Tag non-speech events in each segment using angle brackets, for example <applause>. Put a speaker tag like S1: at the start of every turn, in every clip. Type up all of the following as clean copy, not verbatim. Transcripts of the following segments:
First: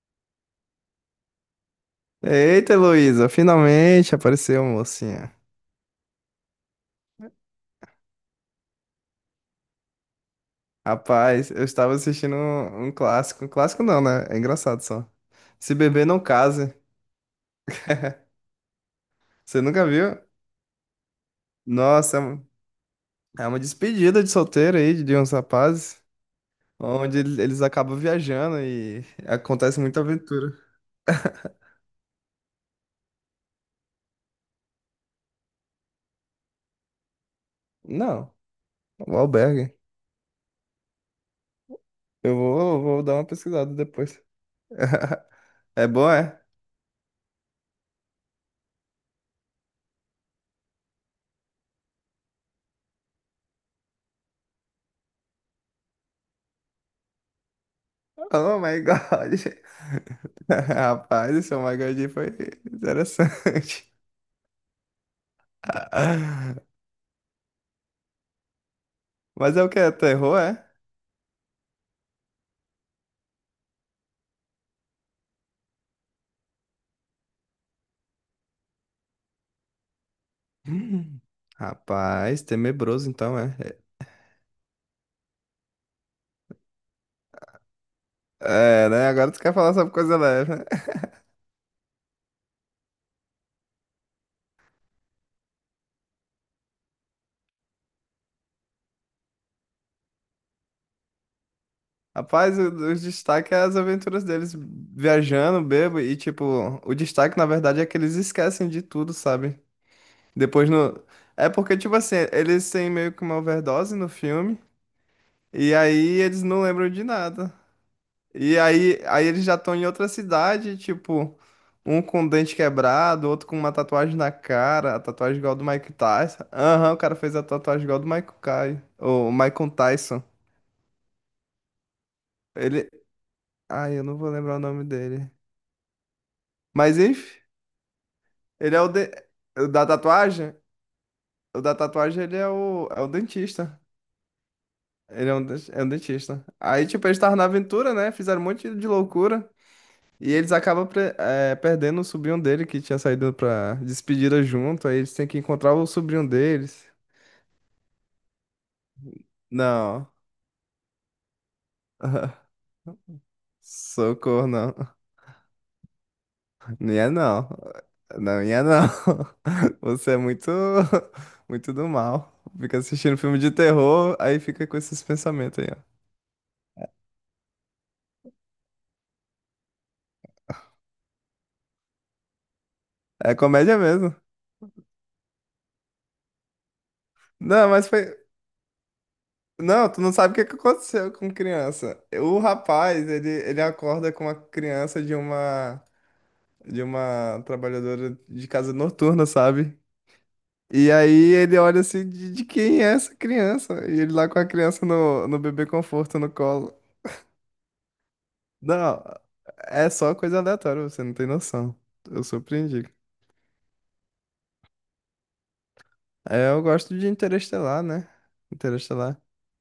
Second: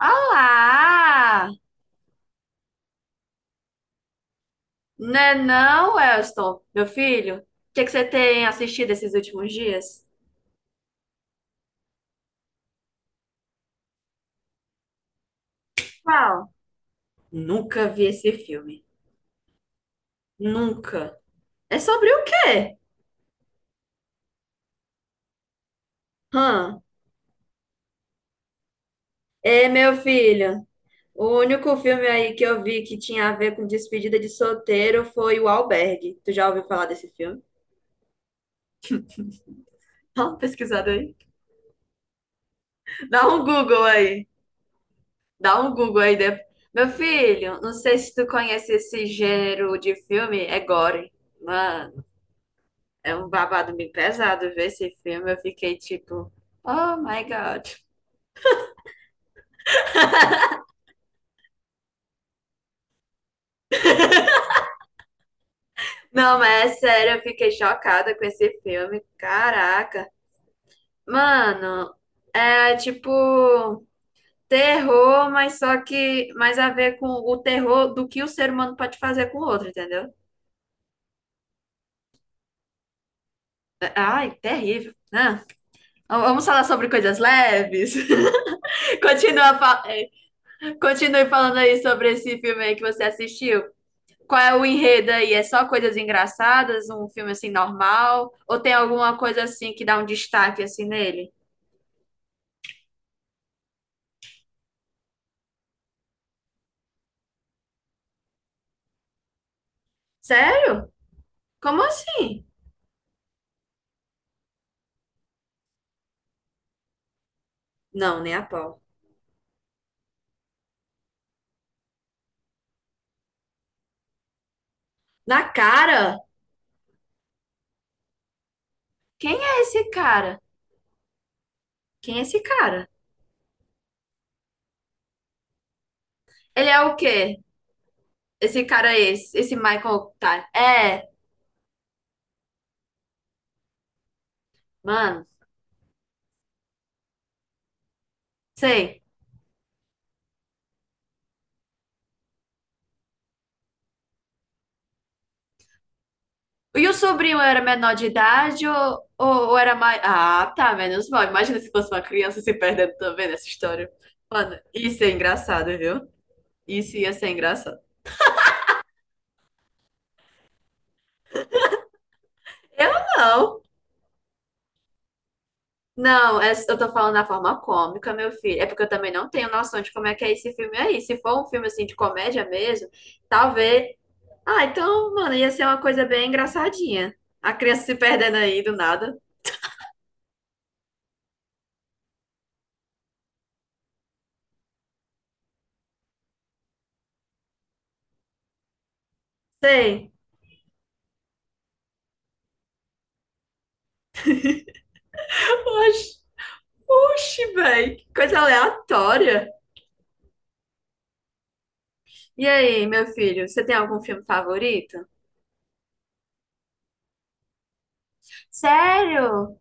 S1: Olá!
S2: Eita, Heloísa, finalmente apareceu, mocinha.
S1: Né não, Elston, meu filho? O que é que você tem assistido esses últimos dias?
S2: Rapaz, eu estava assistindo um clássico. Um clássico não, né? É engraçado só. Se beber não
S1: Qual?
S2: case.
S1: Nunca vi esse filme.
S2: Você nunca viu?
S1: Nunca. É sobre
S2: Nossa, é
S1: o
S2: um-
S1: quê?
S2: é uma despedida de solteiro aí de uns rapazes,
S1: Hã?
S2: onde eles acabam viajando e
S1: É,
S2: acontece
S1: meu
S2: muita aventura.
S1: filho, o único filme aí que eu vi que tinha a ver com despedida de solteiro foi O Albergue. Tu já ouviu falar desse filme?
S2: Não, o albergue.
S1: <laughs> Dá uma pesquisada aí.
S2: Eu vou dar uma
S1: Dá um
S2: pesquisada
S1: Google
S2: depois.
S1: aí.
S2: <laughs>
S1: Dá um
S2: É
S1: Google
S2: bom,
S1: aí.
S2: é?
S1: Meu filho, não sei se tu conhece esse gênero de filme, é gore. Mano. É um babado bem pesado ver esse filme. Eu fiquei tipo, oh my God.
S2: Oh my God. <laughs> Rapaz, esse Oh my God foi interessante.
S1: Não,
S2: <laughs>
S1: mas é sério, eu fiquei chocada com esse filme.
S2: Mas é o que? É
S1: Caraca.
S2: terror, é?
S1: Mano, é tipo terror, mas só que mais a ver com o terror do que o ser humano pode fazer com o outro, entendeu?
S2: Hum. Rapaz, tenebroso então, é.
S1: Ai, terrível, né? Vamos falar sobre coisas leves.
S2: É,
S1: <laughs>
S2: né? Agora tu quer
S1: Continua,
S2: falar
S1: fa-
S2: sobre
S1: eh,
S2: coisa leve, né? <laughs>
S1: Continue falando aí sobre esse filme aí que você assistiu. Qual é o enredo aí? É só coisas engraçadas, um filme assim normal? Ou tem alguma coisa assim que dá um destaque assim nele?
S2: Rapaz, o destaque é as aventuras deles viajando, bebo, e tipo, o destaque na verdade é que eles esquecem de tudo, sabe? Depois
S1: Sério?
S2: no. É porque,
S1: Como
S2: tipo assim,
S1: assim?
S2: eles têm meio que uma overdose no filme, e aí eles não lembram de nada.
S1: Não, nem a
S2: E
S1: pau.
S2: aí, aí eles já estão em outra cidade, tipo, um com o dente quebrado, outro com uma tatuagem na cara, a tatuagem
S1: Na
S2: igual a do Mike
S1: cara?
S2: Tyson. Aham, o cara fez a tatuagem igual a do Michael Kai, o
S1: Quem é
S2: Michael
S1: esse
S2: Tyson.
S1: cara? Quem é esse cara?
S2: Ele, ai, eu não vou lembrar o nome dele.
S1: Ele é o
S2: Mas
S1: quê?
S2: enfim,
S1: Esse
S2: ele é o,
S1: cara é
S2: de...
S1: esse
S2: o da
S1: Michael, tá.
S2: tatuagem,
S1: É,
S2: o da tatuagem ele é o é o dentista.
S1: mano,
S2: Ele é um é um dentista. Aí, tipo, eles estavam na aventura, né? Fizeram um monte de
S1: sei.
S2: loucura. E eles acabam perdendo o sobrinho dele que tinha saído pra despedida junto. Aí eles têm que encontrar o sobrinho
S1: E
S2: deles.
S1: o sobrinho era menor de idade ou era mais.
S2: Não.
S1: Ah, tá, menos mal. Imagina se fosse uma criança se
S2: <laughs>
S1: perdendo também nessa história.
S2: Socorro,
S1: Mano,
S2: não.
S1: isso é engraçado, viu?
S2: Não
S1: Isso
S2: ia
S1: ia ser
S2: não.
S1: engraçado.
S2: Não ia não. <laughs> Você é <laughs> muito do mal. Fica
S1: Eu
S2: assistindo filme de
S1: não.
S2: terror, aí fica com esses pensamentos aí, ó.
S1: Não, eu tô falando da forma cômica, meu filho. É porque eu também não tenho noção de como é que é esse filme aí. Se for um filme assim de comédia mesmo,
S2: É comédia
S1: talvez.
S2: mesmo.
S1: Ah, então, mano, ia ser uma coisa bem engraçadinha. A
S2: Não,
S1: criança
S2: mas
S1: se
S2: foi.
S1: perdendo aí do nada.
S2: Não, tu não sabe o que que aconteceu com criança. O rapaz, ele acorda com uma criança de uma. De uma trabalhadora de casa noturna, sabe?
S1: Sei.
S2: E aí ele olha assim, de quem é essa criança? E ele lá com a criança no, no bebê conforto
S1: Oxi,
S2: no colo.
S1: oxi, velho. Que coisa
S2: Não,
S1: aleatória.
S2: é só coisa aleatória, você não tem noção. Eu
S1: E
S2: surpreendi.
S1: aí, meu filho, você tem algum filme favorito?
S2: É, eu gosto de Interestelar, né? Interestelar.
S1: Sério?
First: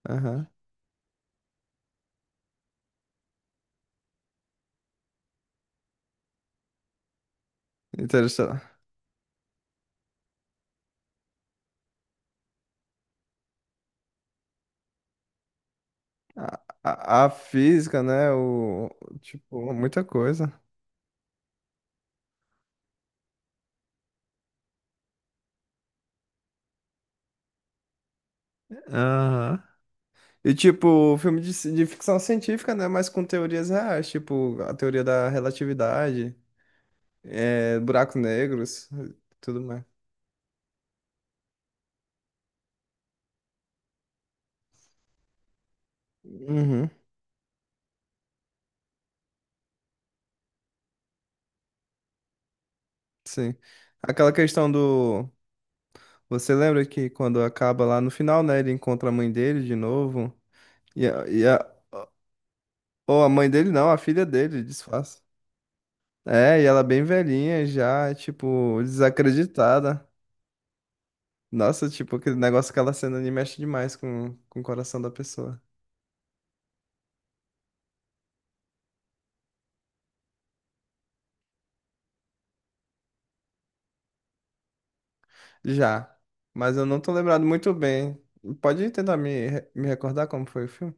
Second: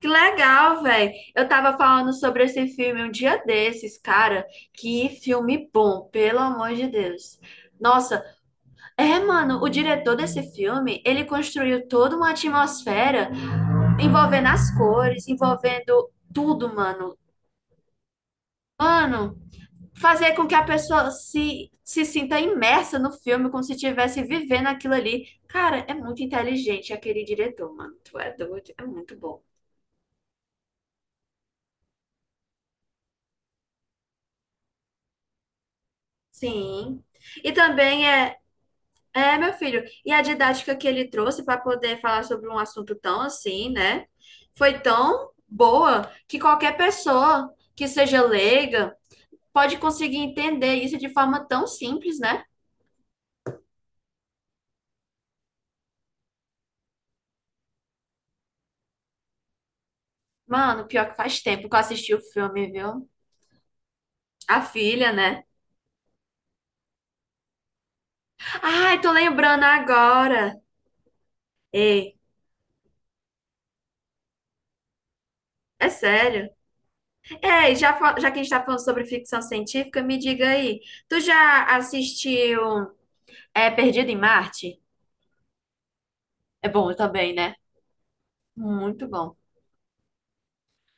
S1: Que
S2: Aham.
S1: legal, velho. Eu tava falando sobre esse filme um dia desses, cara. Que filme bom, pelo amor de Deus. Nossa,
S2: Interestelar.
S1: é, mano, o diretor desse filme, ele construiu toda uma atmosfera envolvendo as cores, envolvendo
S2: A,
S1: tudo, mano.
S2: a, a física, né? O,
S1: Mano,
S2: tipo, muita
S1: fazer com
S2: coisa.
S1: que a pessoa se sinta imersa no filme, como se estivesse vivendo aquilo ali. Cara, é muito inteligente aquele diretor, mano. Tu é doido, é muito bom.
S2: Aham. E tipo, filme de, de ficção científica, né? Mas com teorias reais, tipo, a teoria da relatividade,
S1: Sim. E
S2: é,
S1: também
S2: buracos
S1: é.
S2: negros,
S1: É, meu
S2: tudo
S1: filho.
S2: mais.
S1: E a didática que ele trouxe para poder falar sobre um assunto tão assim, né? Foi tão boa que qualquer
S2: Uhum,
S1: pessoa que seja leiga pode conseguir entender isso de forma tão simples, né?
S2: sim. Aquela questão do. Você lembra que quando acaba lá no final, né? Ele encontra a mãe dele de novo.
S1: Mano, pior
S2: E
S1: que
S2: a,
S1: faz
S2: e
S1: tempo
S2: a...
S1: que eu assisti o filme, viu?
S2: Ou a mãe dele não, a filha
S1: A
S2: dele,
S1: filha,
S2: disfarça.
S1: né?
S2: É, e ela bem velhinha já, tipo,
S1: Ai, tô lembrando
S2: desacreditada.
S1: agora.
S2: Nossa,
S1: Ei,
S2: tipo, aquele negócio, aquela cena ali mexe demais com o coração da pessoa.
S1: é sério. Ei, já que a gente tá falando sobre ficção científica, me diga aí. Tu já assistiu, Perdido em Marte?
S2: Já,
S1: É
S2: mas eu
S1: bom
S2: não tô
S1: também,
S2: lembrado
S1: né?
S2: muito bem. Pode
S1: Muito
S2: tentar
S1: bom.
S2: me recordar como foi o filme?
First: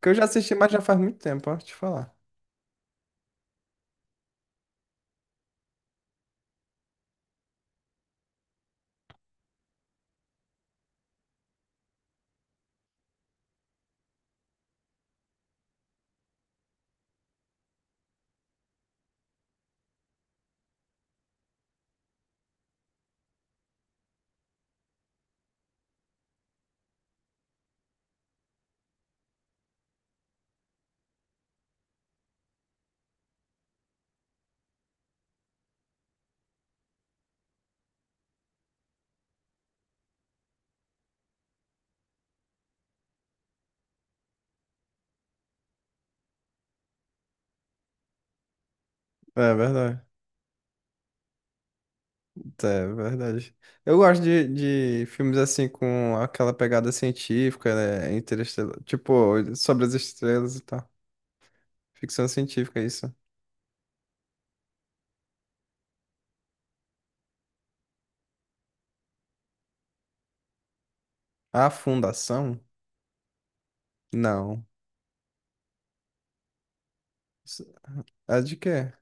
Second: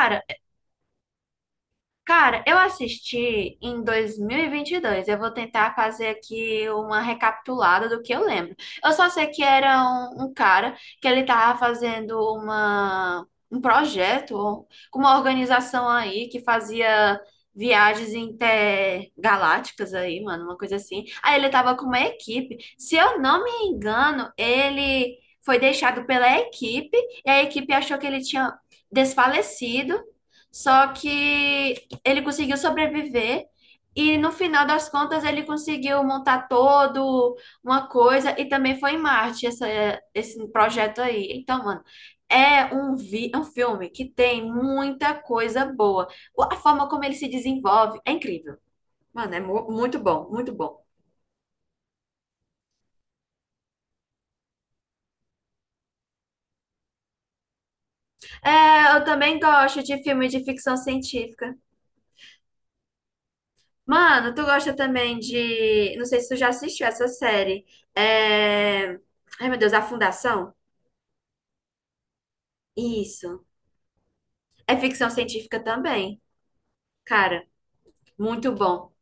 S2: Que eu já assisti, mas já faz muito tempo, ó, te falar.
S1: Cara, eu assisti em dois mil e vinte e dois. Eu vou tentar fazer aqui uma recapitulada do que eu lembro. Eu só sei que era um cara que ele tava fazendo um projeto com uma organização aí que fazia viagens intergalácticas aí, mano, uma coisa assim. Aí ele tava com uma equipe. Se eu não me engano, ele foi deixado pela equipe e a equipe achou que ele tinha desfalecido. Só que ele conseguiu sobreviver e no final das contas ele conseguiu montar todo uma coisa e também foi em Marte esse projeto aí. Então, mano, é um filme que tem muita coisa boa. A forma como ele se desenvolve é incrível. Mano, é
S2: É
S1: muito
S2: verdade.
S1: bom, muito bom.
S2: É verdade. Eu gosto de filmes assim com aquela pegada científica, né? Interestelar.
S1: É, eu também
S2: Tipo,
S1: gosto
S2: sobre as
S1: de filme de
S2: estrelas e
S1: ficção
S2: tal.
S1: científica.
S2: Ficção científica, é isso.
S1: Mano, tu gosta também de. Não sei se tu já assistiu essa série. É... Ai, meu Deus, A Fundação?
S2: A Fundação?
S1: Isso.
S2: Não.
S1: É ficção científica também, cara,
S2: S- É
S1: muito
S2: de quê?
S1: bom.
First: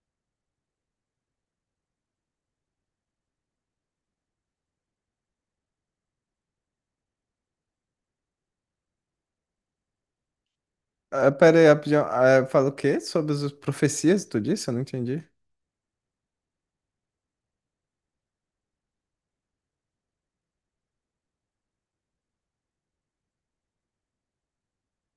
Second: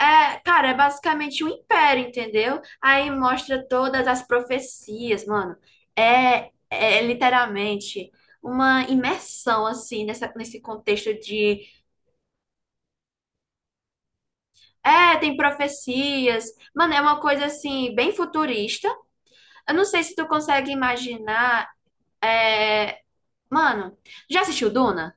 S1: É, cara, é basicamente um império, entendeu? Aí mostra todas as profecias, mano. É literalmente uma imersão, assim, nesse contexto
S2: Ah, pera
S1: de.
S2: aí, rapidinho. Ah, é, fala o quê? Sobre as profecias, tu disse? Eu não
S1: É,
S2: entendi.
S1: tem profecias. Mano, é uma coisa, assim, bem futurista. Eu não sei se tu consegue imaginar. é, Mano, já assistiu Duna?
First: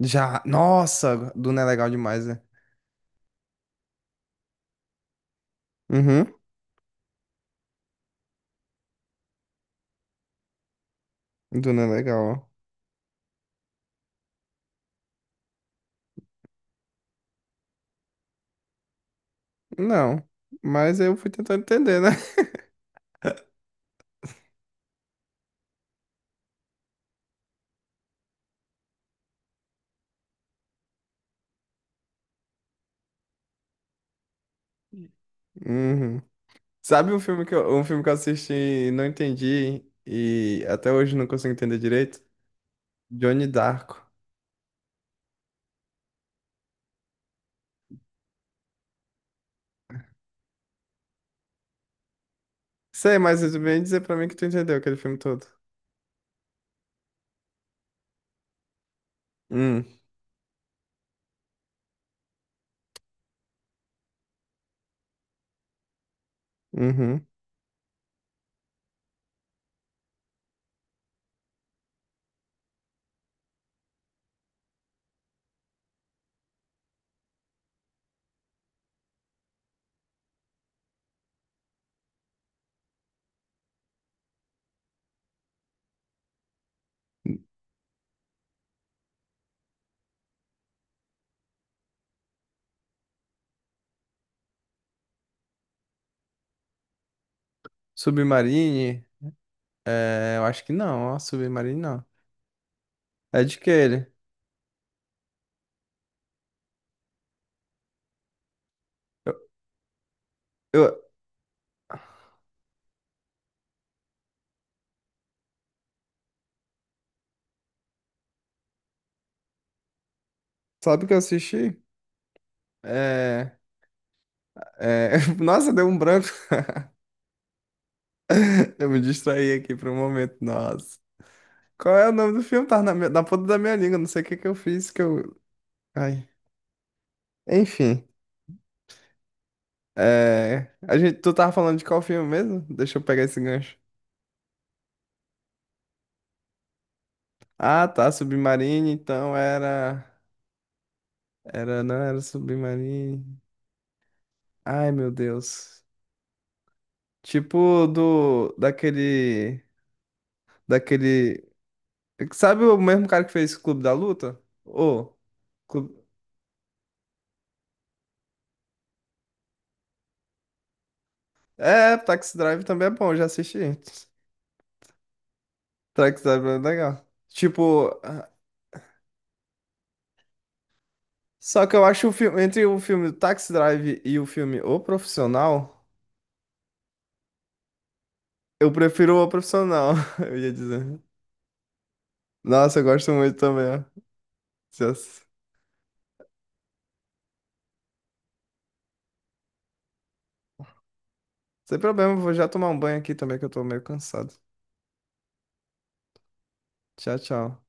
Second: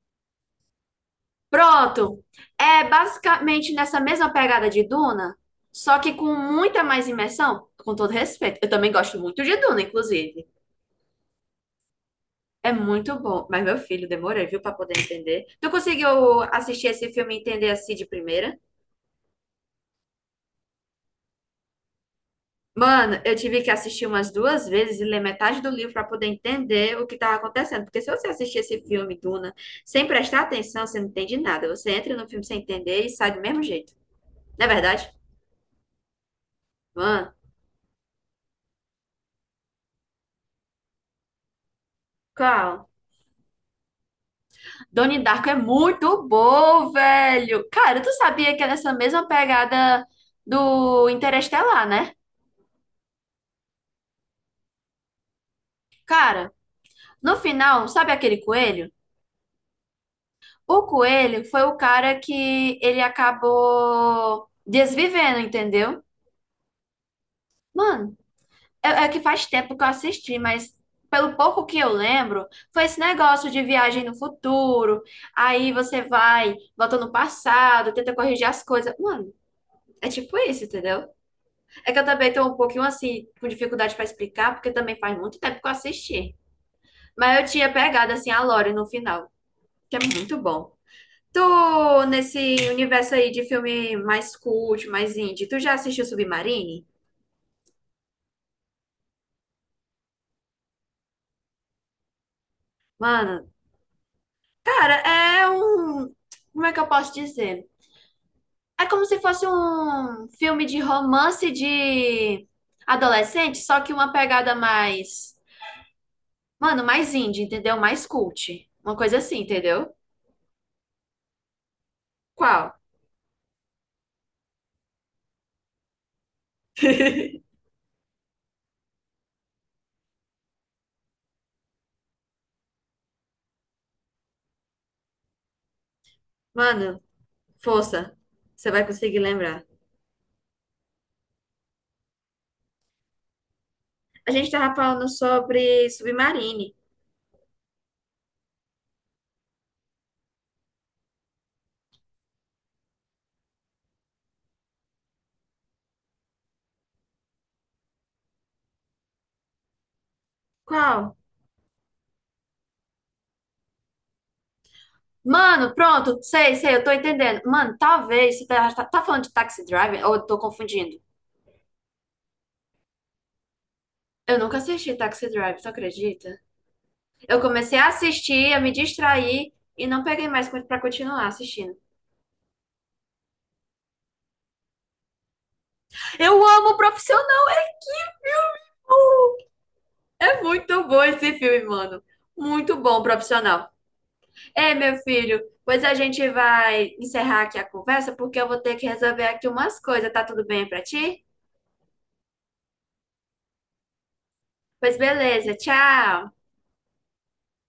S2: Já. Nossa, Duna é legal
S1: Pronto.
S2: demais, né?
S1: É basicamente nessa mesma pegada de Duna, só que
S2: Uhum.
S1: com muita mais imersão, com todo respeito. Eu também gosto muito de Duna, inclusive.
S2: Duna é legal.
S1: É muito bom. Mas, meu filho, demorei, viu, pra poder entender. Tu conseguiu assistir esse filme e entender assim de primeira?
S2: Ó. Não, mas eu fui tentando entender, né? <laughs>
S1: Mano, eu tive que assistir umas duas vezes e ler metade do livro pra poder entender o que tava acontecendo. Porque se você assistir esse filme, Duna, sem prestar atenção, você não entende nada. Você entra no filme sem entender e sai do mesmo jeito. Não é verdade?
S2: Uhum. Sabe
S1: Mano,
S2: um filme que eu assisti e não entendi e até hoje não consigo entender direito?
S1: qual?
S2: Johnny Darko.
S1: Donnie Darko é muito bom, velho. Cara, tu sabia que é nessa mesma pegada do Interestelar, né?
S2: Sei, mas tu vem dizer pra mim que tu entendeu aquele filme todo.
S1: Cara, no final, sabe aquele coelho?
S2: Hum,
S1: O coelho foi o cara que ele acabou desvivendo, entendeu?
S2: uhum.
S1: Mano, é que faz tempo que eu assisti, mas pelo pouco que eu lembro, foi esse negócio de viagem no futuro. Aí você vai, volta no passado, tenta corrigir as coisas. Mano, é tipo isso, entendeu? É que eu também tô um pouquinho assim, com dificuldade para explicar, porque também faz muito tempo que eu assisti. Mas eu tinha pegado assim a Lore no final, que é muito bom. Tu, Nesse universo aí de filme mais cult, mais indie, tu já assistiu Submarine?
S2: Submarine? É, eu acho que não, ó, Submarine não. É
S1: Mano,
S2: de que ele?
S1: cara, é um. Como é que eu posso dizer? É como se
S2: Eu,
S1: fosse um filme de
S2: eu-
S1: romance de adolescente, só que uma pegada mais. Mano, mais indie, entendeu? Mais cult. Uma coisa assim, entendeu?
S2: sabe o que eu assisti?
S1: Qual?
S2: É, <laughs> nossa, deu um branco.
S1: <laughs>
S2: <laughs> Eu me distraí aqui por um momento, nossa. Qual é o nome do filme? Tá na ponta da minha língua. Não sei o que que eu fiz que eu. Ai.
S1: Mano,
S2: Enfim.
S1: força. Você vai conseguir lembrar.
S2: É... A gente, tu tava falando de qual filme mesmo? Deixa eu pegar esse gancho.
S1: A gente tava falando sobre Submarine.
S2: Ah, tá. Submarine, então era. Era, não era Submarine. Ai, meu Deus. Tipo do. Daquele.
S1: Qual?
S2: Daquele. Sabe o mesmo cara que fez Clube da Luta? Ô.
S1: Mano,
S2: Clube...
S1: pronto. Sei, sei, eu tô entendendo. Mano, talvez você tá falando de Taxi Driver, ou eu tô confundindo?
S2: É, Taxi Drive também é bom, já assisti.
S1: Eu nunca assisti Taxi Driver, tu
S2: Taxi
S1: acredita?
S2: Drive é legal.
S1: Eu comecei a
S2: Tipo.
S1: assistir, a me distrair e não peguei mais pra continuar
S2: Só que
S1: assistindo.
S2: eu acho o filme, entre o filme Taxi Drive e o filme O Profissional,
S1: Eu amo O Profissional!
S2: eu prefiro O Profissional, <laughs> eu
S1: É
S2: ia
S1: muito
S2: dizer.
S1: bom esse filme, mano. Muito
S2: Nossa, eu
S1: bom,
S2: gosto muito também.
S1: Profissional.
S2: Ó.
S1: Ei,
S2: Já-
S1: meu filho, pois a gente vai encerrar aqui a conversa porque eu vou ter que resolver aqui umas coisas, tá tudo bem pra ti?
S2: Sem problema, vou já tomar um banho aqui também, que eu tô meio cansado.
S1: Pois beleza, tchau.
S2: Tchau, tchau.